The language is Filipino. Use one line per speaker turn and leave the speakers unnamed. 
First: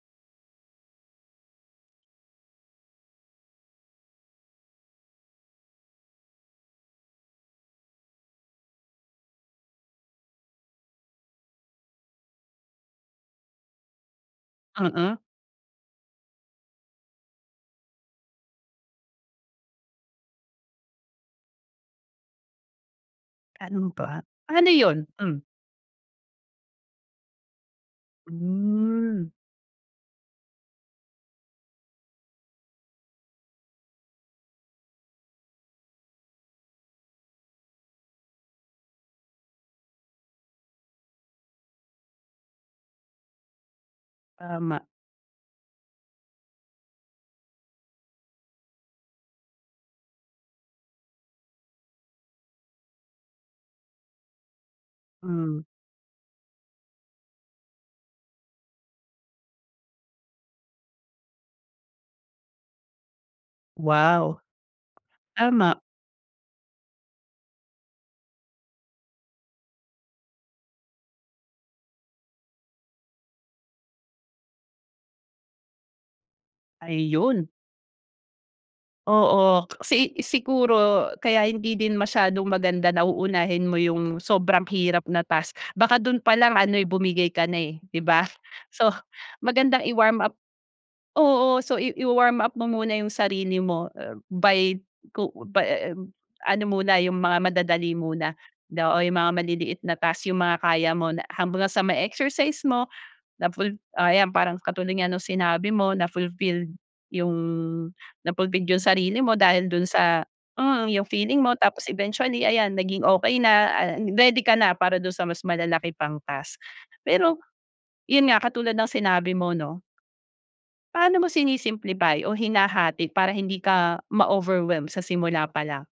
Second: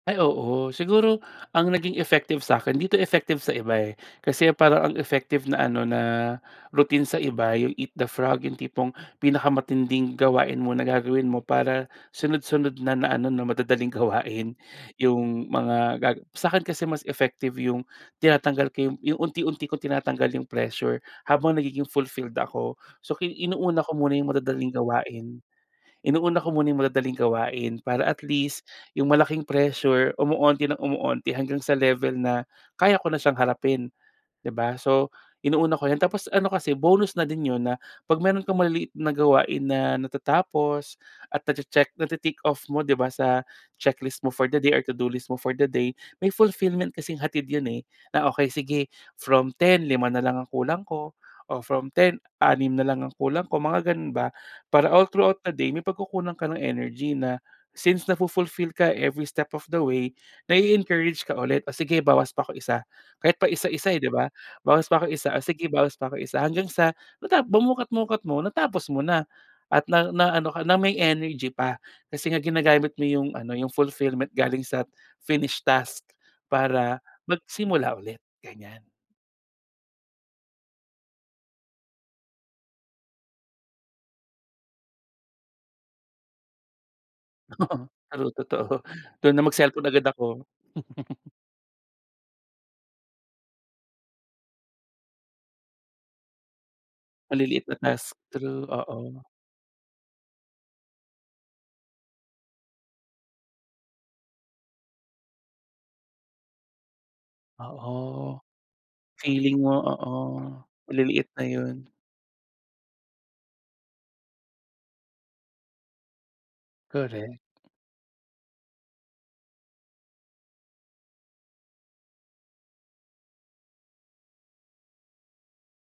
Ay o,o siguro ang naging effective sa 'kin, di to effective sa iba eh, kasi parang ang effective na ano na routine sa iba 'yung, "Eat the frog" 'yung tipong pinakamatinding gawain muna gagawin mo para sunod-sunod na na ano na madadaling gawain.
Mm.
'Yung mga ga sa 'kin kasi mas effective 'yung tinatanggal ko 'yung 'yung unti-unti kong tinatanggal yung pressure habang nagiging fulfilled ako. So ki inuuna
Ano
ko muna
ba
'yung
paano
madadaling
yun? Mm.
gawain, inuuna ko muna 'yung madadaling gawain para at least yung
Hmm.
malaking pressure kumukonti ng kumukonti hanggang sa level na kaya ko na siyang harapin di ba? So, inuuna ko iyan tapos ano kasi bonus na din 'yun na pag meron kang maliliit na gawain na natatapos at na-che-check nati-tick off mo di ba sa checklist mo for the day
Tama.
or to-do list mo for the day may fulfillment kasing hatid 'yun eh, na okey sige from 10 5 nalang ang kulang ko o from 10 6 na lang ang kulang ko mga ganun ba, para all throughout the
Hmm.
day may pagkukunan ka ng energy na since nafu-fulfill ka every step of the way, nai-encourage ka ulit o sige bawas pa ko 1 kahit paisa-isa eh di ba?
Wow!
Bawas pa ko 1 o sige
Tama.
bawas pa ko 1 hanggang sa mata bu mukat-mukat mo natapos mo na at na ano ka na may energy pa. Kasi nga ginagamit mo 'yung ano 'yung fulfillment galing sa finished task para
Ayun.
magsimula ulit, ganiyan.
Oo, kasi siguro kaya hindi din masyadong maganda na uunahin mo 'yung sobrang hirap na task, baka dun palang ano'y bumigay ka na eh,
Oo,
di ba?
true totoo
So
dun na mag-cellphone
magandang
agad
i-warm
ako.
up oo so i i-wa-warm up mo muna 'yung sarili mo by ku by, um, ano muna 'yung mga
Maliliit na
madadali
task.
muna
True
daw oo 'yung
oo.
mga maliliit na task 'yung mga kaya mo na ham ba gang sa may exercise mo na ful oh ayan parang katulad nga nung sinabi mo na fulfilled 'yung
Oo,
na-fulfilled yung sarili mo
feeling
dahil
mo
dun
oo.
sa uh yung
Maliliit
feeling
na
mo tapos
yun.
eventually ayan naging okey na, ah ready ka na para dun sa mas malalaki pang task. Pero
Correct.
yun nga katulad ng sinabi mo 'no paano mo sini-simplify o hinahati para hindi ka ma-overwhelm sa simula palang?